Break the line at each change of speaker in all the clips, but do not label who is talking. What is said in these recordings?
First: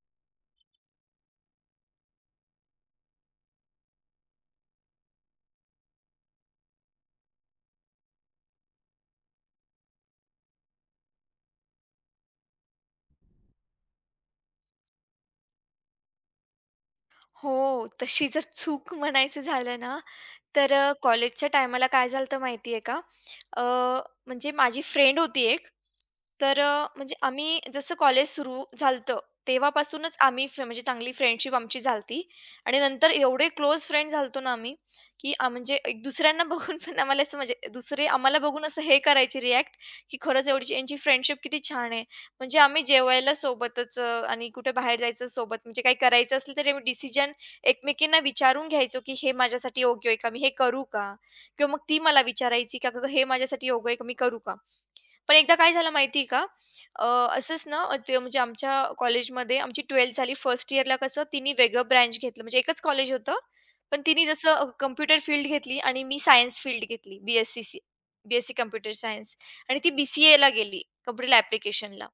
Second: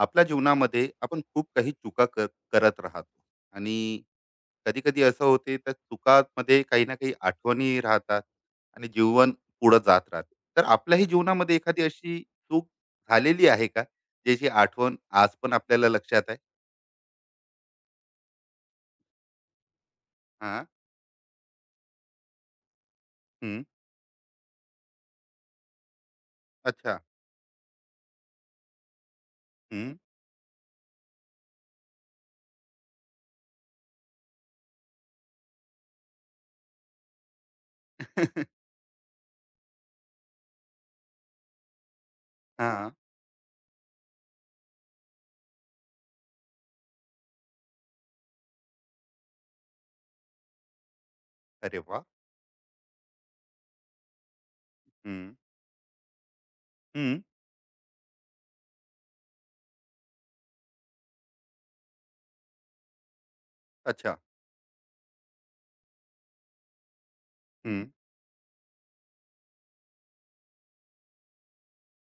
आपल्या जीवनामध्ये आपण खूप काही चुका करत राहतो. आणि कधी कधी असं होते त्या चुकामध्ये काही ना काही आठवणी राहतात आणि जीवन पुढं जात राहते. तर आपल्याही जीवनामध्ये एखादी अशी चूक झालेली आहे का, ज्याची आठवण आज पण आपल्याला लक्षात आहे?
हो, तशी जर चूक म्हणायचं झालं ना,
हा.
तर कॉलेजच्या टायमाला काय झालं होतं माहिती आहे का?
हम्म.
अ, म्हणजे माझी फ्रेंड होती एक. तर
अच्छा.
म्हणजे आम्ही जसं कॉलेज सुरू झालं होतं,
हम्म.
तेव्हापासूनच आम्ही म्हणजे चांगली फ्रेंडशिप आमची झाली होती आणि नंतर एवढे क्लोज फ्रेंड झालो ना आम्ही, की म्हणजे एक दुसऱ्यांना बघून पण आम्हाला असं म्हणजे दुसरे आम्हाला बघून असं हे करायचे रिॲक्ट, की खरंच एवढी यांची फ्रेंडशिप किती छान आहे. म्हणजे आम्ही
हा.
जेवायला सोबतच आणि कुठे बाहेर जायचं सोबत, म्हणजे काही करायचं असलं, तरी आम्ही डिसिजन एकमेकींना विचारून घ्यायचो, की "हे माझ्यासाठी योग्य आहे का? मी हे करू का?" किंवा
अरे
मग ती
वा.
मला विचारायची, की "अगं, हे माझ्यासाठी योग्य आहे का? मी करू का?" पण
हम्म.
एकदा काय झालं माहिती आहे का? अ,
हम्म.
असंच ना अं, ते म्हणजे आमच्या कॉलेजमध्ये आमची 12th झाली. फर्स्ट इयरला कसं तिने वेगळं ब्रँच घेतलं. म्हणजे एकच कॉलेज होतं. पण
अच्छा.
तिने जसं फील्ड घेतली आणि मी सायन्स फील्ड घेतली.
हम्म.
बी-एस-सी कॉम्प्युटर सायन्स आणि ती बी-सी-एला गेली, कॉम्प्युटर ॲप्लिकेशनला.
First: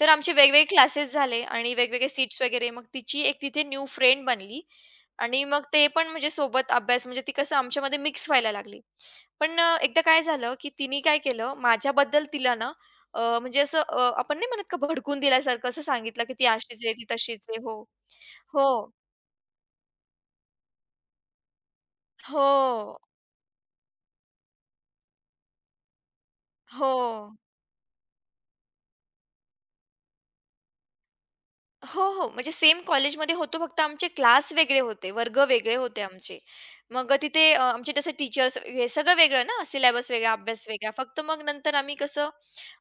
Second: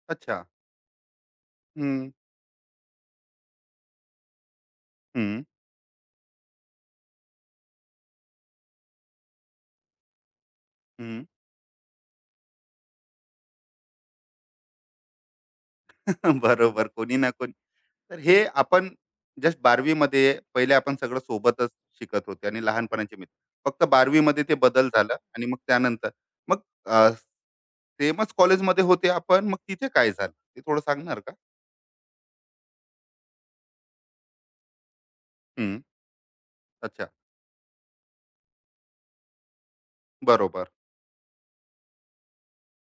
तर आमचे
अच्छा.
वेगवेगळे क्लासेस झाले आणि वेगवेगळे
हम्म.
सीट्स वगैरे मग तिची एक तिथे न्यू फ्रेंड बनली
हम्म.
आणि मग ते पण म्हणजे सोबत अभ्यास म्हणजे ती कसं आमच्यामध्ये मिक्स व्हायला लागली. पण एकदा काय झालं, की तिने काय
हम्म.
केलं माझ्याबद्दल तिला ना म्हणजे असं आपण नाही म्हणत का भडकून दिल्यासारखं असं सांगितलं, की "ती अशीच
बरोबर,
आहे, ती
कोणी ना
तशीच
कोणी.
आहे." हो.
तर हे आपण
हो.
जस्ट 12वी मध्ये पहिले आपण सगळं सोबतच शिकत होते आणि
हो.
लहानपणाचे मित्र. फक्त 12वी मध्ये ते बदल झालं आणि मग त्यानंतर मग
हो.
सेमच कॉलेजमध्ये होते आपण. मग तिथे काय झालं? ते थोडं सांगणार का?
हो, हो. म्हणजे सेम कॉलेजमध्ये होतो. फक्त आमचे क्लास वेगळे होते, वर्ग वेगळे
हं.
होते आमचे.
अच्छा.
मग तिथे आमचे जसे टीचर्स हे सगळं वेगळं ना, सिलेबस वेगळा, अभ्यास
बरोबर,
वेगळा. फक्त मग नंतर आम्ही कसं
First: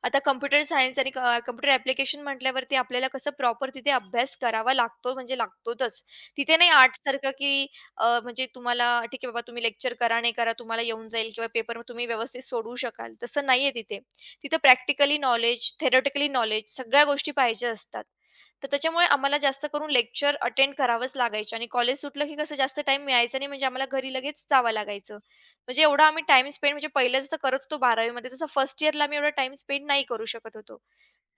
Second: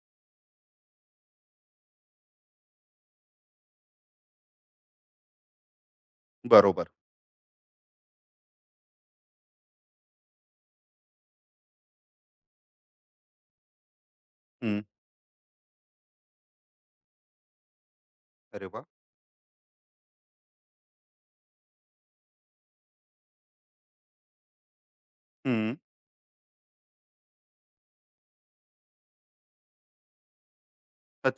आता कॉम्प्युटर सायन्स आणि कॉम्प्युटर म्हटल्यावरती आपल्याला कसं प्रॉपर तिथे अभ्यास करावा लागतो, म्हणजे लागतोच. तिथे नाही
बरोबर.
आर्ट्ससारखं की म्हणजे तुम्हाला ठीक आहे बाबा तुम्ही लेक्चर करा, नाही करा, तुम्हाला येऊन जाईल किंवा पेपर तुम्ही व्यवस्थित सोडवू शकाल. तसं नाहीये तिथे. तिथं
हं.
प्रॅक्टिकली नॉलेज, थेरॉटिकली नॉलेज सगळ्या गोष्टी पाहिजे असतात.
अरे
तर
वाह!
त्याच्यामुळे आम्हाला जास्त करून लेक्चर अटेंड करावंच लागायचे आणि कॉलेज सुटलं की कसं जास्त टाईम मिळायचा नाही म्हणजे आम्हाला घरी लगेच जावं लागायचं.
हं.
म्हणजे एवढा आम्ही टाइम स्पेंड म्हणजे पहिले जसं करत होतो 12th मध्ये तसं फर्स्ट इयरला आम्ही एवढा टाईम स्पेंड नाही करू शकत होतो.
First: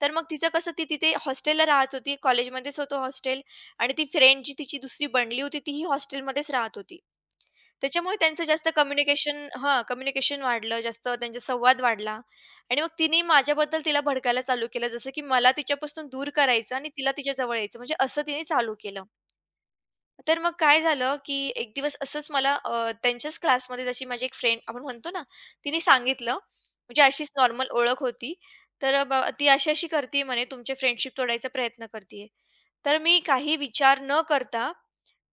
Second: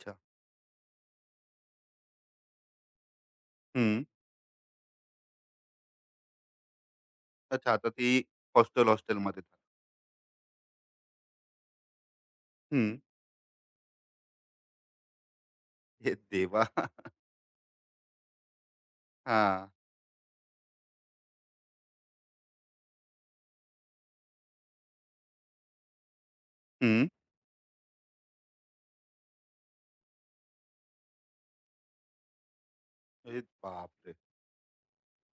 तर मग तिचं कसं ती तिथे हॉस्टेलला राहत होती. कॉलेजमध्येच होतं हॉस्टेल आणि
हं.
ती फ्रेंड जी तिची दुसरी बनली होती तीही हॉस्टेलमध्येच राहत होती.
अच्छा. आता ती
त्याच्यामुळे त्यांचं जास्त
हॉस्टेलमध्ये.
कम्युनिकेशन वाढलं, जास्त त्यांचा संवाद वाढला. आणि मग
हं.
तिने माझ्याबद्दल तिला भडकायला चालू केलं, जसं की मला तिच्यापासून
हे
दूर
देवा!
करायचं आणि तिला तिच्या जवळ यायचं, म्हणजे असं तिने चालू केलं.
हां.
तर मग काय झालं, की एक दिवस असंच मला त्यांच्याच क्लासमध्ये जशी माझी एक फ्रेंड आपण म्हणतो ना, तिने सांगितलं, म्हणजे
हं.
अशीच नॉर्मल ओळख होती. तर "ती अशी-अशी करतीये म्हणे, तुमची फ्रेंडशिप तोडायचा प्रयत्न करतीये." तर मी
अरे
काही विचार
बापरे!
न करता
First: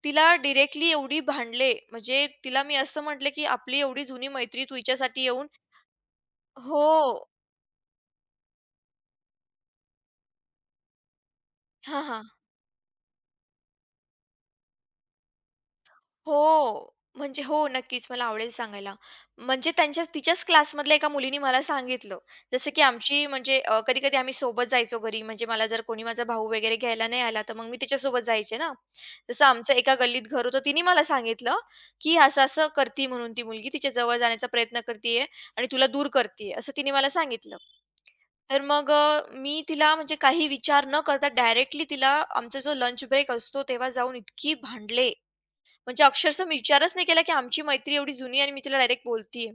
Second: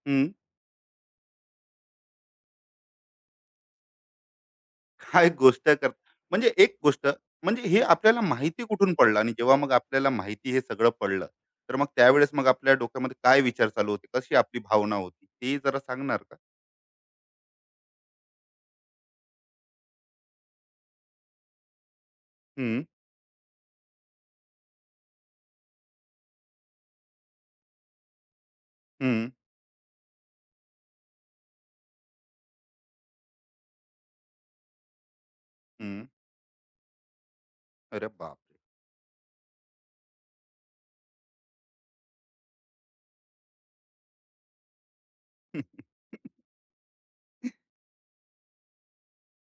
तिला डायरेक्टली एवढी भांडले, म्हणजे तिला मी असं म्हटले, की "आपली एवढी जुनी मैत्री तू हिच्यासाठी
काय
येऊन"
गोष्ट कर म्हणजे एक
हो.
गोष्ट म्हणजे हे आपल्याला माहिती कुठून पडलं? आणि जेव्हा मग आपल्याला माहिती हे सगळं पडलं, तर मग
हां, हां.
त्यावेळेस मग आपल्या डोक्यामध्ये काय विचार चालू होते, कशी आपली भावना होती, ते जरा सांगणार का?
हो. म्हणजे हो, नक्कीच मला आवडेल सांगायला. म्हणजे त्यांच्याच तिच्याच क्लासमधल्या एका मुलीने मला सांगितलं. जसं की
हम्म.
आमची म्हणजे कधी-कधी आम्ही सोबत जायचो घरी. म्हणजे मला जर कोणी माझा भाऊ वगैरे घ्यायला नाही आला, तर मग मी तिच्यासोबत जायचे ना.
हम्म.
जसं आमचं एका गल्लीत घर होतं. तिने मला सांगितलं, की असं-असं करती म्हणून ती मुलगी. तिच्या जवळ जाण्याचा प्रयत्न करती आणि तुला
हम्म.
दूर करती असं तिने मला सांगितलं.
अरे बापरे.
तर मग मी तिला म्हणजे काही विचार न करता डायरेक्टली तिला आमचा जो लंच ब्रेक असतो, तेव्हा जाऊन इतकी भांडले. म्हणजे अक्षरशः मी विचारच नाही केला, की आमची मैत्री एवढी जुनी आणि मी तिला डायरेक्ट बोलतीये.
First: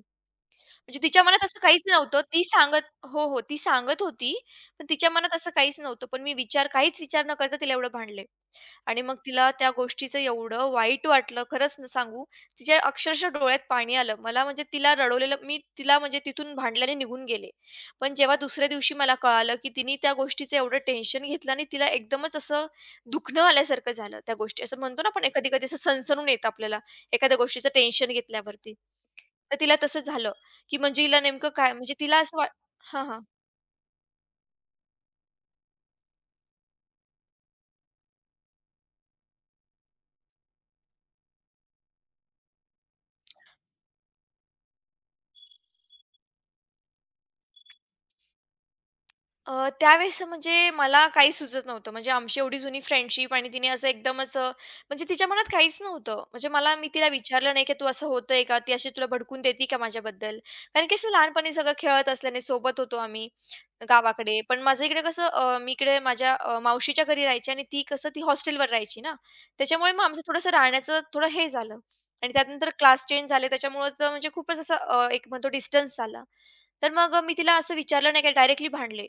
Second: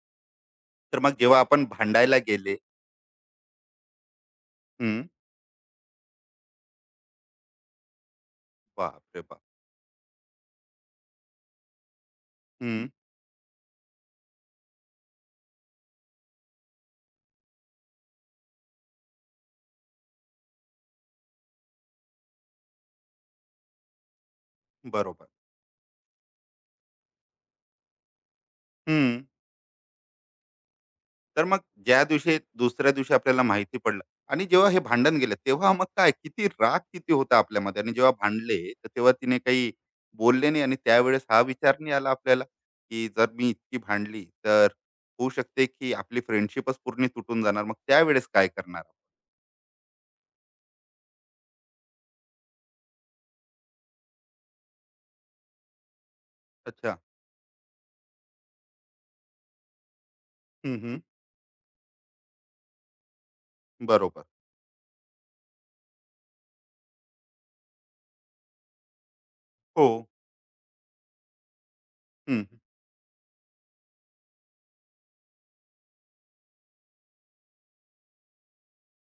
तर
म्हणजे
मग
तिच्या
जेव्हा
मनात असं
आपण
काहीच
भांडायला
नव्हतं. ती
गेले.
सांगत हो, हो. ती सांगत होती, पण
हम्म.
तिच्या मनात असं काहीच नव्हतं. पण मी काहीच विचार न करता तिला एवढं भांडले. आणि मग
बापरे बाप.
तिला त्या गोष्टीचं एवढं वाईट वाटलं, खरंच न सांगू, तिच्या
हम्म.
अक्षरशः डोळ्यात पाणी आलं. मला म्हणजे तिला रडवलेलं मी तिला म्हणजे तिथून भांडल्याने निघून गेले. पण जेव्हा दुसऱ्या दिवशी मला कळालं, की तिने त्या गोष्टीचं एवढं टेन्शन घेतलं आणि तिला एकदमच असं दुखणं आल्यासारखं झालं त्या गोष्टी. असं म्हणतो ना
बरोबर.
आपण कधी-कधी असं सणसणून येतं आपल्याला एखाद्या गोष्टीचं टेन्शन घेतल्यावरती.
हम्म.
तर तिला तसं झालं, की म्हणजे हिला
तर
नेमकं
मग
काय म्हणजे
ज्या
तिला
दिवशी
असं वाट
दुसऱ्या
हां,
दिवशी
हां.
आपल्याला माहिती पडलं आणि जेव्हा हे भांडण गेलं, तेव्हा मग काय किती राग किती होता आपल्यामध्ये? आणि जेव्हा भांडले तर तेव्हा तिने काही बोलले नाही, आणि त्यावेळेस हा विचार नाही आला आपल्याला, की जर मी इतकी भांडली तर होऊ शकते की आपली फ्रेंडशिपच पूर्ण तुटून जाणार, मग त्यावेळेस काय करणार?
त्यावेळेस म्हणजे मला काही सुचत नव्हतं. म्हणजे आमची एवढी जुनी फ्रेंडशिप आणि तिने असं एकदमच म्हणजे तिच्या मनात काहीच नव्हतं. म्हणजे मला मी
अच्छा.
तिला विचारलं नाही, की "तू असं होतंय का? ती अशी तुला भडकून देते का माझ्याबद्दल?"
हम्म.
कारण की
हम्म.
असं लहानपणी सगळं खेळत असल्याने सोबत होतो आम्ही.
बरोबर.
गावाकडे. पण माझं इकडे कसं मी इकडे माझ्या मावशीच्या घरी राहायची आणि ती कसं ती हॉस्टेलवर राहायची ना.
हो.
त्याच्यामुळे मग आमचं थोडंसं राहण्याचं थोडं हे झालं आणि
हम्म.
त्यानंतर क्लास चेंज झाले त्याच्यामुळं तर म्हणजे खूपच असं एक म्हणतो डिस्टन्स झाला. तर मग मी तिला असं विचारलं नाही, की डायरेक्टली भांडले.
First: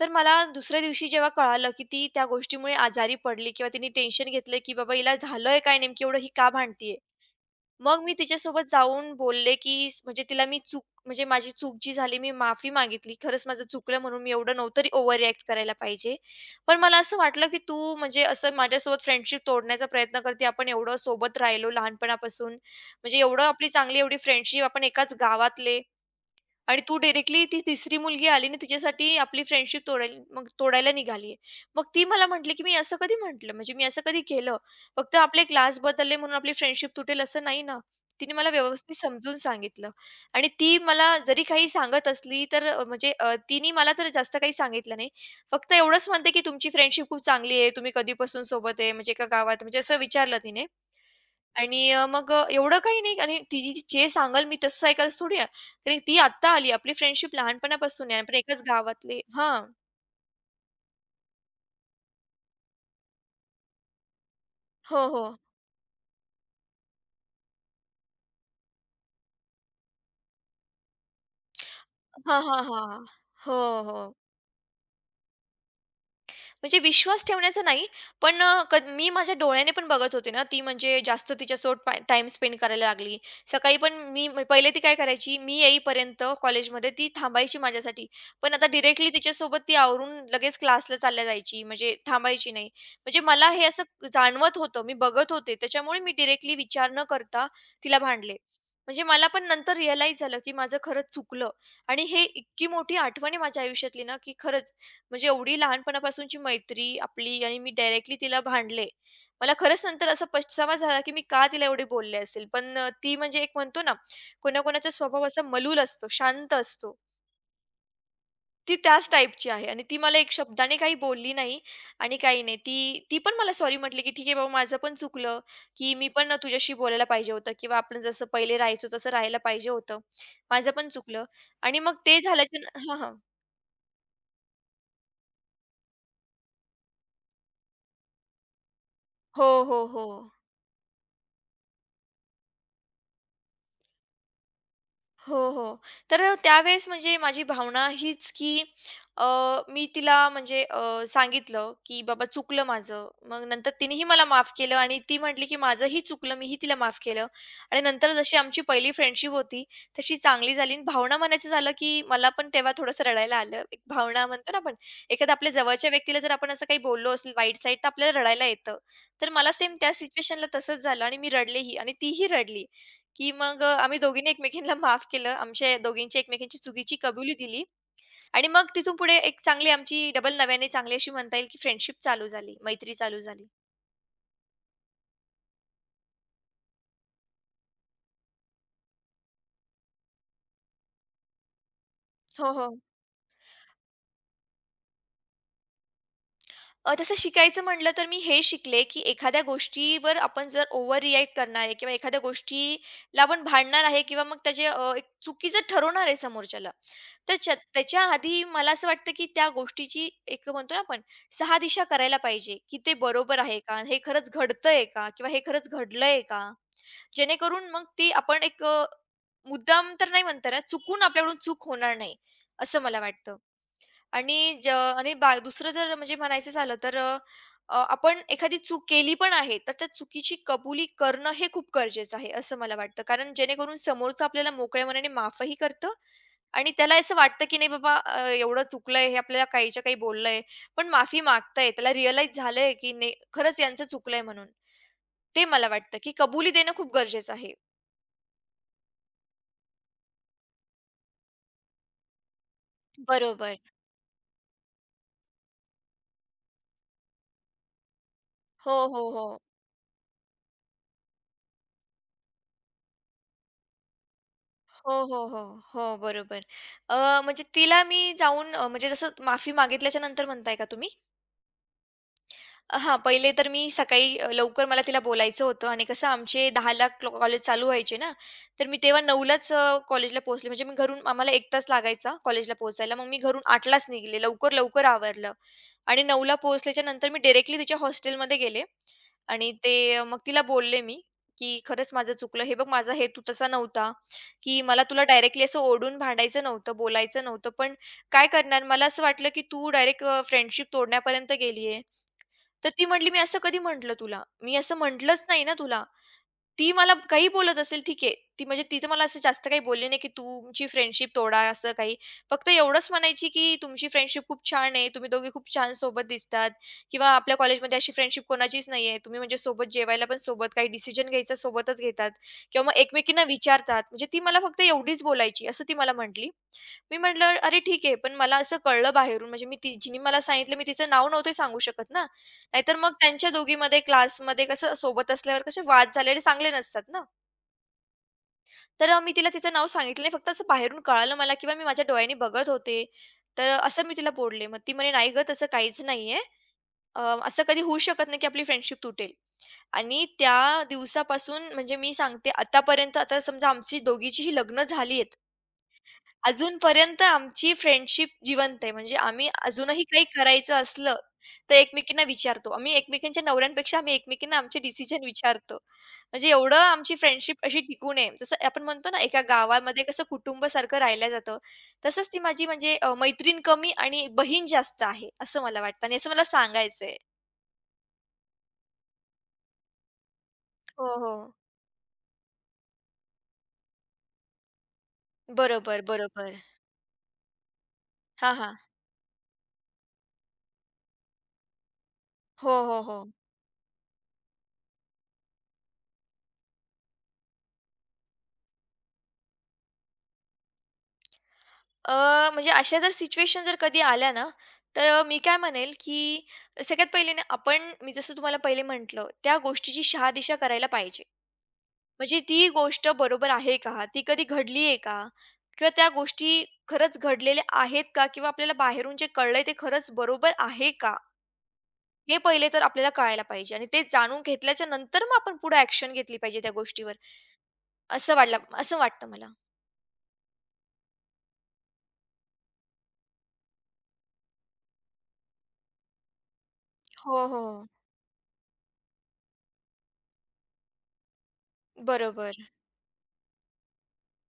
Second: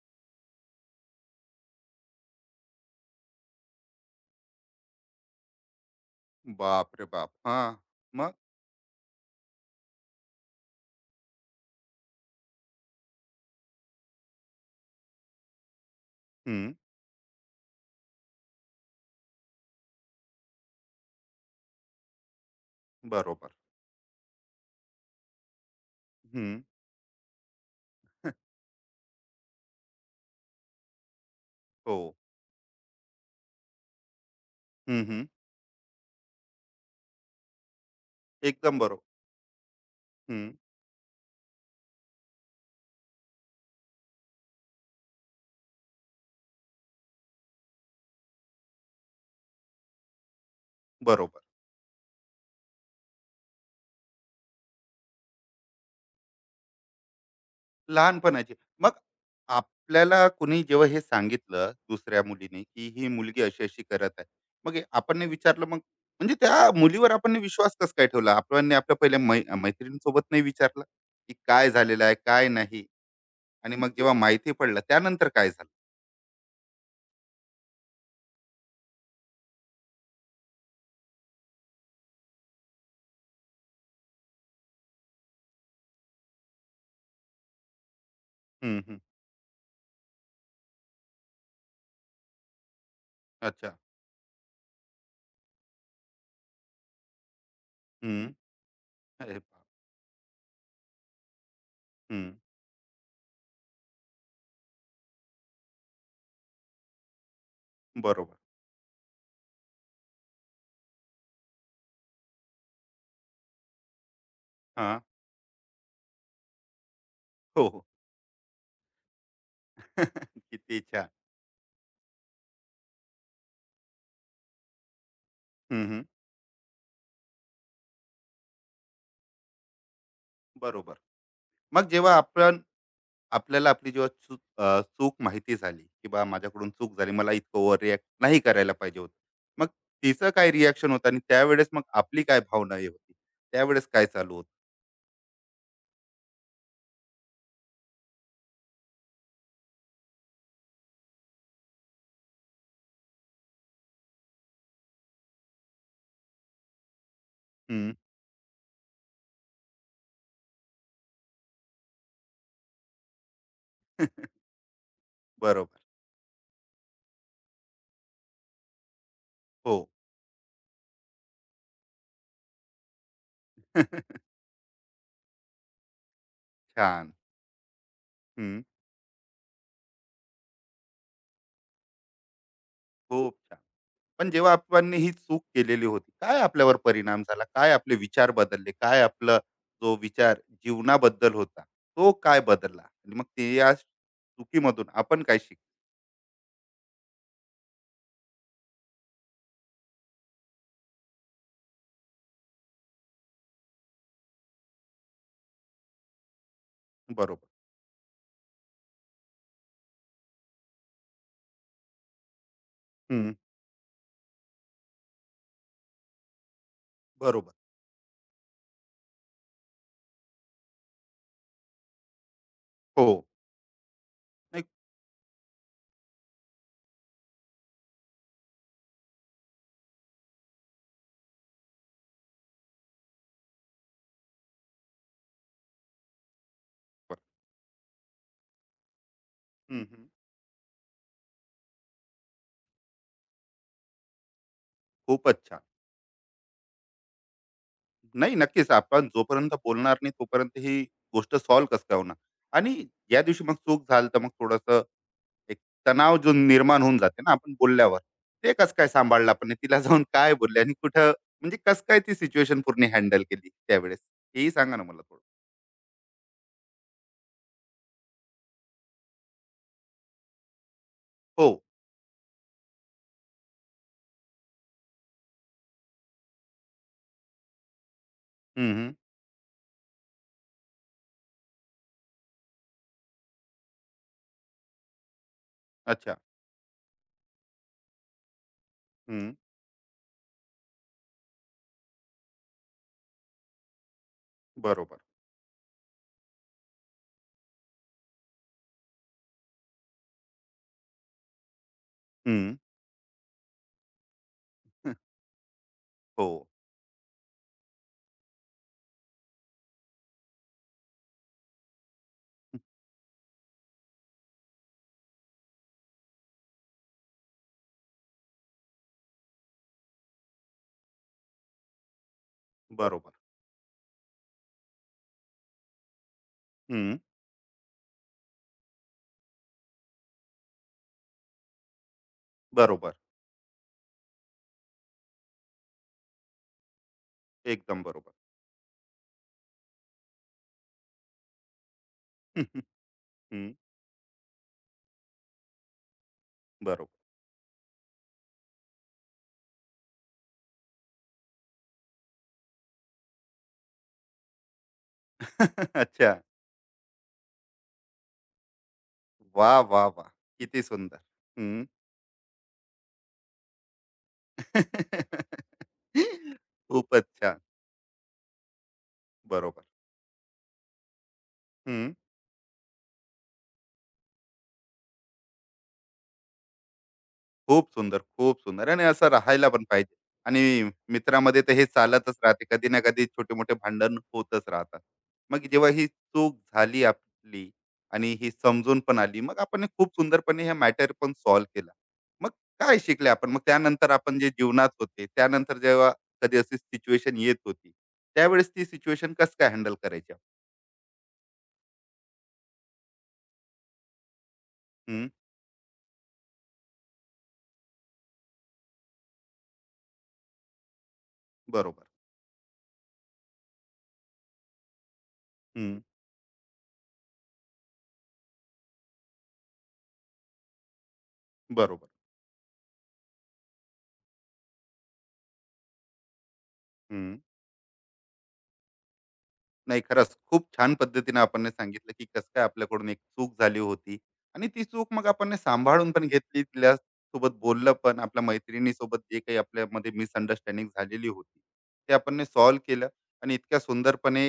तर मला दुसऱ्या दिवशी जेव्हा कळालं, की ती त्या गोष्टीमुळे आजारी पडली किंवा तिने टेन्शन घेतलं, की बाबा हिला झालंय काय नेमकी एवढं, ही का
बाप
भांडतीये?
रे बाप. हा.
मग मी
मग.
तिच्यासोबत जाऊन बोलले, की म्हणजे तिला मी चूक म्हणजे माझी चूक जी झाली मी माफी मागितली. खरंच माझं चुकलं म्हणून मी एवढं नव्हतं ओव्हर रिएक्ट करायला पाहिजे.
हम्म.
पण मला असं वाटलं, की तू म्हणजे असं माझ्यासोबत फ्रेंडशिप तोडण्याचा प्रयत्न करते. आपण एवढं सोबत राहिलो लहानपणापासून. म्हणजे एवढं
बरोबर.
आपली चांगली एवढी फ्रेंडशिप आपण एकाच गावातले
हम्म.
आणि तू डायरेक्टली ती तिसरी मुलगी आली आणि तिच्यासाठी आपली फ्रेंडशिप तोडायला निघाली आहे. मग
हो.
ती मला म्हटली, की "मी असं कधी म्हटलं? म्हणजे मी असं कधी केलं?
हम्म.
फक्त
हम्म.
आपले क्लास बदलले म्हणून आपली फ्रेंडशिप तुटेल असं नाही ना." तिने मला
एकदम
व्यवस्थित
बरोबर.
समजून सांगितलं आणि
हम्म.
ती मला जरी काही सांगत असली तर तिने मला तर जास्त काही सांगितलं नाही. फक्त एवढंच म्हणते, की "तुमची फ्रेंडशिप खूप चांगली आहे. तुम्ही कधीपासून सोबत आहे? म्हणजे एका गावात?" म्हणजे असं विचारलं तिने.
बरोबर.
आणि एवढं काही नाही आणि ती जी जे सांगाल मी तसं ऐकायलाच थोडी आहे. कारण ती आत्ता आली. आपली फ्रेंडशिप लहानपणापासून आहे. आपण
लहानपणाची.
एकाच
मग
गावातले हां.
आपल्याला कुणी जेव्हा हे सांगितलं दुसऱ्या मुलीने, की ही मुलगी अशी-अशी करत आहे. मग हे
हो,
आपण नाही
हो.
विचारलं, मग म्हणजे त्या मुलीवर आपण नाही विश्वास कसा काय ठेवला? आपण नाही आपल्या पहिल्या मैत्रिणीसोबत नाही विचारलं, की काय झालेलं आहे,
हां,
काय
हां,
नाही?
हां. हो,
आणि मग
हो.
जेव्हा माहिती पडलं त्यानंतर काय झालं?
म्हणजे विश्वास ठेवण्याचा नाही, पण अ, क मी माझ्या डोळ्याने पण बघत होते ना, ती म्हणजे जास्त तिच्यासोबत टाईम स्पेंड करायला लागली. सकाळी पण मी पहिले ती काय करायची, मी येईपर्यंत कॉलेजमध्ये ती थांबायची माझ्यासाठी. पण आता
हं, हं.
डायरेक्टली तिच्यासोबत ती आवरून लगेच क्लासला चालल्या जायची, म्हणजे थांबायची नाही. म्हणजे मला हे
अच्छा.
असं जाणवत होतं, मी बघत होते. त्याच्यामुळे मी डायरेक्टली विचार न करता तिला
हं.
भांडले. म्हणजे मला
अरे
पण
बाप!
नंतर रिअलाईज झालं, की माझं खरंच चुकलं आणि हे
हं.
इतकी मोठी आठवण आहे माझ्या आयुष्यातली ना, की खरंच म्हणजे एवढी लहानपणापासूनची मैत्री आपली आणि मी डायरेक्टली
बरोबर.
तिला भांडले. मला खरंच नंतर असा पश्चावा झाला, की मी का तिला एवढे बोलले असेल. पण ती म्हणजे एक म्हणतो ना, कोणाकोणाचा
हां.
स्वभाव असा मलूल असतो, शांत असतो.
हो, हो.
ती त्याच टाईपची आहे आणि ती मला एक शब्दाने
किती
काही
छान.
बोलली नाही आणि काही नाही. ती ती पण मला सॉरी म्हटली, की "ठीक आहे बाबा, माझं पण चुकलं,
हं,
की
हं.
मी पण तुझ्याशी बोलायला पाहिजे होतं किंवा आपण जसं पहिले राहायचो तसं राहायला पाहिजे होतं. माझं पण
बरोबर.
चुकलं." आणि
मग
मग
जेव्हा
ते
आपण
झाल्याच्या हां, हां.
आपल्याला आपली जेव्हा चूक माहिती झाली, की माझ्याकडून चूक झाली, मला इतकं ओव्हर रिॲक्ट नाही करायला पाहिजे होतं.
हो,
मग
हो, हो.
तिचं काय रिॲक्शन होतं आणि त्यावेळेस मग आपली काय भावना हे होती, त्यावेळेस काय चालू होत?
हो, हो. तर त्यावेळेस म्हणजे माझी भावना हीच, की अ, मी तिला म्हणजे सांगितलं, की "बाबा चुकलं माझं." मग नंतर तिनेही मला माफ केलं आणि ती म्हटली, की "माझंही चुकलं." मीही तिला माफ केलं आणि
हम्म.
नंतर जशी आमची पहिली फ्रेंडशिप होती, तशी चांगली झाली आणि भावना म्हणायचं झालं, की मला पण तेव्हा थोडंसं रडायला आलं. एक भावना म्हणतो ना आपण, एखाद्या आपल्या
बरोबर.
जवळच्या व्यक्तीला जर आपण असं काही बोललो असेल वाईट साईड, तर आपल्याला रडायला येतं. तर मला सेम
हो.
त्या सिच्युएशनला तसंच झालं आणि मी रडलेही आणि तीही रडली. की मग आम्ही दोघींनी एकमेकींना माफ केलं. आमच्या दोघींची एकमेकींची चुकीची
छान.
कबुली दिली आणि
हम्म,
मग तिथून पुढे एक चांगली आमची डबल नव्याने चांगली अशी म्हणता येईल की फ्रेंडशिप चालू झाली, मैत्री चालू
खूप
झाली.
छान. पण जेव्हा आपण ही चूक केलेली होती, काय आपल्यावर परिणाम झाला, काय आपले विचार बदलले, काय आपलं जो विचार जीवनाबद्दल होता, तो काय
हो, हो.
बदलला, आणि मग ते या चुकीमधून आपण काय शिक?
तसं शिकायचं म्हटलं तर मी हे शिकले, की एखाद्या गोष्टीवर आपण जर ओव्हर रिएक्ट करणार आहे किंवा एखाद्या गोष्टीला आपण भांडणार आहे किंवा मग त्याचे एक चुकीचं ठरवणार आहे समोरच्याला, तर
बरोबर.
त्याच्या आधी मला असं वाटतं, की त्या गोष्टीची एक म्हणतो ना आपण 6 दिशा करायला पाहिजे, की ते
हम्म,
बरोबर आहे का? हे खरंच घडतंय का? किंवा हे खरंच घडलंय का?
बरोबर.
जेणेकरून मग ती आपण एक मुद्दाम तर नाही म्हणता येणार, चुकून आपल्याकडून चूक होणार नाही, असं मला
हो.
वाटतं. आणि ज आणि दुसरं जर म्हणजे म्हणायचं झालं तर अ, अ, आपण एखादी चूक केली पण आहे, तर त्या चुकीची कबुली करणं हे खूप गरजेचं आहे, असं मला वाटतं. कारण जेणेकरून समोरचं आपल्याला मोकळ्या मनाने माफही करतं आणि त्याला असं
बरोबर.
वाटतं, की नाही बाबा एवढं चुकलंय, हे आपल्याला
हं,
काहीच्या काही
हं.
बोललंय, पण माफी मागतंय, त्याला रिअलाईज झालंय, की नाही खरंच यांचं चुकलंय म्हणून.
खूपच
ते
छान.
मला वाटतं, की कबुली देणं खूप गरजेचं आहे.
नाही, नक्कीच आपण जोपर्यंत बोलणार नाही, तोपर्यंत ही गोष्ट सॉल्व्ह कसं काय होणार? आणि ज्या दिवशी मग
बरोबर.
चूक झाली, तर मग थोडंसं एक तणाव जो निर्माण होऊन जाते ना, आपण बोलल्यावर, ते कसं
हो,
काय
हो, हो.
सांभाळलं आपण आणि तिला जाऊन काय बोलले आणि कुठं, म्हणजे कसं काय ती सिच्युएशन पूर्ण हँडल केली त्यावेळेस? हेही सांगा ना
हो,
मला
हो,
थोडं?
हो. हो, बरोबर. अ, म्हणजे तिला मी जाऊन म्हणजे जसं माफी मागितल्याच्या नंतर म्हणताय का तुम्ही?
हो.
हां, पहिले तर मी सकाळी लवकर मला तिला बोलायचं होतं. आणि कसं आमचे 10:00ला कॉलेज चालू व्हायचे ना, तर
हं,
मी
हं.
तेव्हा 9:00लाच कॉलेजला पोहोचले. म्हणजे मी घरून आम्हाला 1 तास लागायचा कॉलेजला पोहोचायला. मग मी घरून 8:00लाच निघाले. लवकर, लवकर आवरलं आणि
अच्छा.
9:00ला पोहोचल्याच्या नंतर मी डायरेक्टली तिच्या हॉस्टेलमध्ये गेले.
हं.
आणि ते मग तिला बोलले मी, की "खरंच माझं चुकलं. हे बघ माझा हेतू तसा नव्हता, की मला
बरोबर.
तुला डायरेक्टली असं ओरडून भांडायचं नव्हतं, बोलायचं नव्हतं. पण काय करणार, मला असं वाटलं की तू डायरेक्ट फ्रेंडशिप तोडण्यापर्यंत गेली."
हम्म,
तर ती म्हटली, "मी असं कधी म्हटलं तुला? मी असं
हं.
म्हटलंच नाही ना तुला."
हो.
ती मला काही बोलत असेल ठीक आहे. ती म्हणजे ती तर मला असं जास्त काही बोलली नाही, की तुमची फ्रेंडशिप तोडा असं काही. फक्त एवढंच म्हणायची, की "तुमची फ्रेंडशिप खूप छान आहे. तुम्ही दोघे खूप छान सोबत दिसतात." किंवा "आपल्या कॉलेजमध्ये अशी फ्रेंडशिप कोणाचीच नाही आहे. तुम्ही म्हणजे सोबत जेवायला पण सोबत, काही डिसिजन घ्यायचा सोबतच घेतात किंवा मग
बरोबर.
एकमेकींना विचारतात." म्हणजे ती मला फक्त एवढीच बोलायची असं ती मला म्हटली. मी
हं.
म्हटलं, "अरे ठीक आहे." पण मला असं कळलं बाहेरून, म्हणजे मी ती जिने मला सांगितलं मी तिचं नाव नव्हते सांगू शकत ना. नाहीतर मग
बरोबर.
त्यांच्या दोघीमध्ये क्लासमध्ये कसं सोबत असल्यावर कसे वाद झालेले चांगले नसतात ना.
एकदम बरोबर.
तर मी तिला तिचं नाव सांगितलं नाही. फक्त असं बाहेरून कळालं मला किंवा मी माझ्या डोळ्यांनी बघत होते. तर
हं,
असं मी तिला बोलले. मग ती म्हणे, "नाही गं, तसं काहीच नाहीये.
बरोबर.
अ, असं कधी होऊ शकत नाही की आपली फ्रेंडशिप तुटेल." आणि त्या दिवसापासून म्हणजे मी सांगते आतापर्यंत, आता समजा आमची दोघीचीही लग्न झाली,
अच्छा.
अजूनपर्यंत आमची फ्रेंडशिप जिवंत आहे. म्हणजे आम्ही
वा
अजूनही
वा
काही
वा,
करायचं
किती
असलं,
सुंदर.
तर
हं.
एकमेकींना विचारतो. आम्ही एकमेकींच्या नवऱ्यांपेक्षा आम्ही एकमेकींना आमचे डिसिजन विचारतो. म्हणजे एवढं आमची
खूपच छान.
फ्रेंडशिप अशी टिकून आहे. जसं आपण म्हणतो ना, एका
बरोबर.
गावामध्ये कसं कुटुंबासारखं राहिलं जातं,
हं.
तसंच ती माझी म्हणजे मैत्रीण कमी आणि बहीण जास्त आहे, असं मला वाटतं आणि असं मला सांगायचंय.
खूप सुंदर, खूप सुंदर, आणि असं राहायला पण पाहिजे. आणि
हो, हो.
मित्रामध्ये तर हे चालतच राहते. कधी ना कधी छोटे-मोठे भांडण होतच राहतात. मग जेव्हा
बरोबर,
ही चूक
बरोबर.
झाली आपली आणि ही
हां, हां.
समजून पण आली, मग आपण हे खूप सुंदरपणे हे मॅटर पण सॉल्व्ह केला. मग
हो,
काय
हो, हो.
शिकले आपण? मग त्यानंतर आपण जे जीवनात होते, त्यानंतर जेव्हा कधी अशी सिच्युएशन येत होती, त्यावेळेस ती सिच्युएशन कसं काय हँडल करायची?
म्हणजे अशा जर सिच्युएशन जर कधी आल्या ना, तर
हं.
मी काय म्हणेल, की सगळ्यात पहिले ना आपण मी जसं तुम्हाला पहिले म्हटलं, त्या गोष्टीची शहादिशा करायला पाहिजे.
बरोबर.
म्हणजे ती गोष्ट बरोबर आहे का? ती कधी घडली आहे का? किंवा
हं.
त्या गोष्टी खरंच घडलेल्या आहेत का? किंवा आपल्याला बाहेरून जे कळलंय ते खरंच बरोबर आहे का?
बरोबर.
हे पहिले तर आपल्याला कळायला पाहिजे आणि ते जाणून घेतल्याच्या नंतर मग आपण पुढे ॲक्शन घेतली पाहिजे त्या गोष्टीवर,
हं.
असं वाटतं मला.
नाही, खरंच खूप छान पद्धतीने आपण सांगितलं, की कसं काय आपल्याकडून एक चूक झाली होती, आणि ती चूक मग आपण सांभाळून पण घेतली.
हो,
तिच्यासोबत
हो.
बोललं पण, आपल्या मैत्रिणीसोबत जे काही आपल्यामध्ये मिसअंडरस्टँडिंग झालेली होती, ते आपण
बरोबर.
सॉल्व्ह केलं, आणि इतक्या सुंदरपणे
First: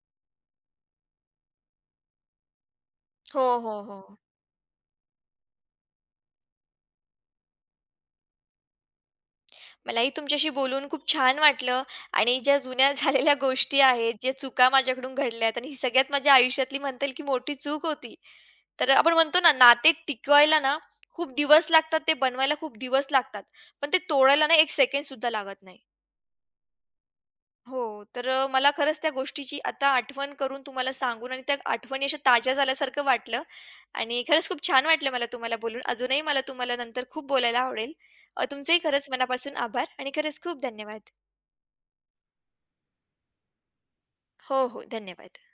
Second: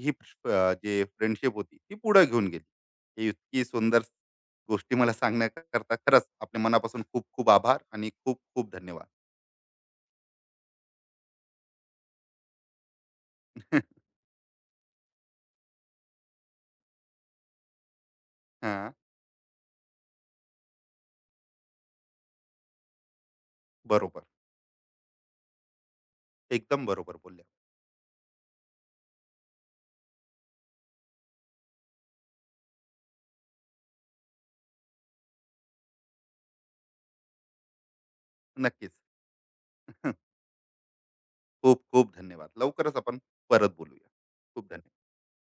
ही अ, जे फ्रेंडशिप होती, ती पुढे घेऊन गेली. ही
हो,
इतकी
हो,
सुंदर
हो.
गोष्टी मला सांगण्याकरता खरंच आपल्या मनापासून खूप खूप आभार आणि खूप खूप धन्यवाद.
मलाही तुमच्याशी बोलून खूप छान वाटलं आणि ज्या जुन्या झालेल्या गोष्टी आहेत, ज्या चुका माझ्याकडून घडल्यात आणि ही सगळ्यात माझ्या आयुष्यातली म्हणता येईल की मोठी चूक होती. तर
हां,
आपण म्हणतो ना, नाते टिकवायला ना खूप दिवस लागतात, ते बनवायला खूप दिवस लागतात. पण ते
बरोबर.
तोडायला ना 1 सेकंड सुद्धा लागत नाही.
एकदम बरोबर बोलल्या.
हो, तर मला खरंच त्या गोष्टीची आता आठवण करून तुम्हाला सांगून आणि त्या आठवणी अशा ताज्या झाल्यासारखं वाटलं आणि खरंच खूप छान वाटलं मला तुम्हाला बोलून. अजूनही मला तुम्हाला नंतर खूप बोलायला आवडेल. तुमचेही
नक्कीच.
खरंच मनापासून आभार आणि खरंच खूप धन्यवाद.
खूप खूप धन्यवाद. लवकरच आपण परत बोलूया.
हो,
खूप
हो.
धन्यवाद.
धन्यवाद.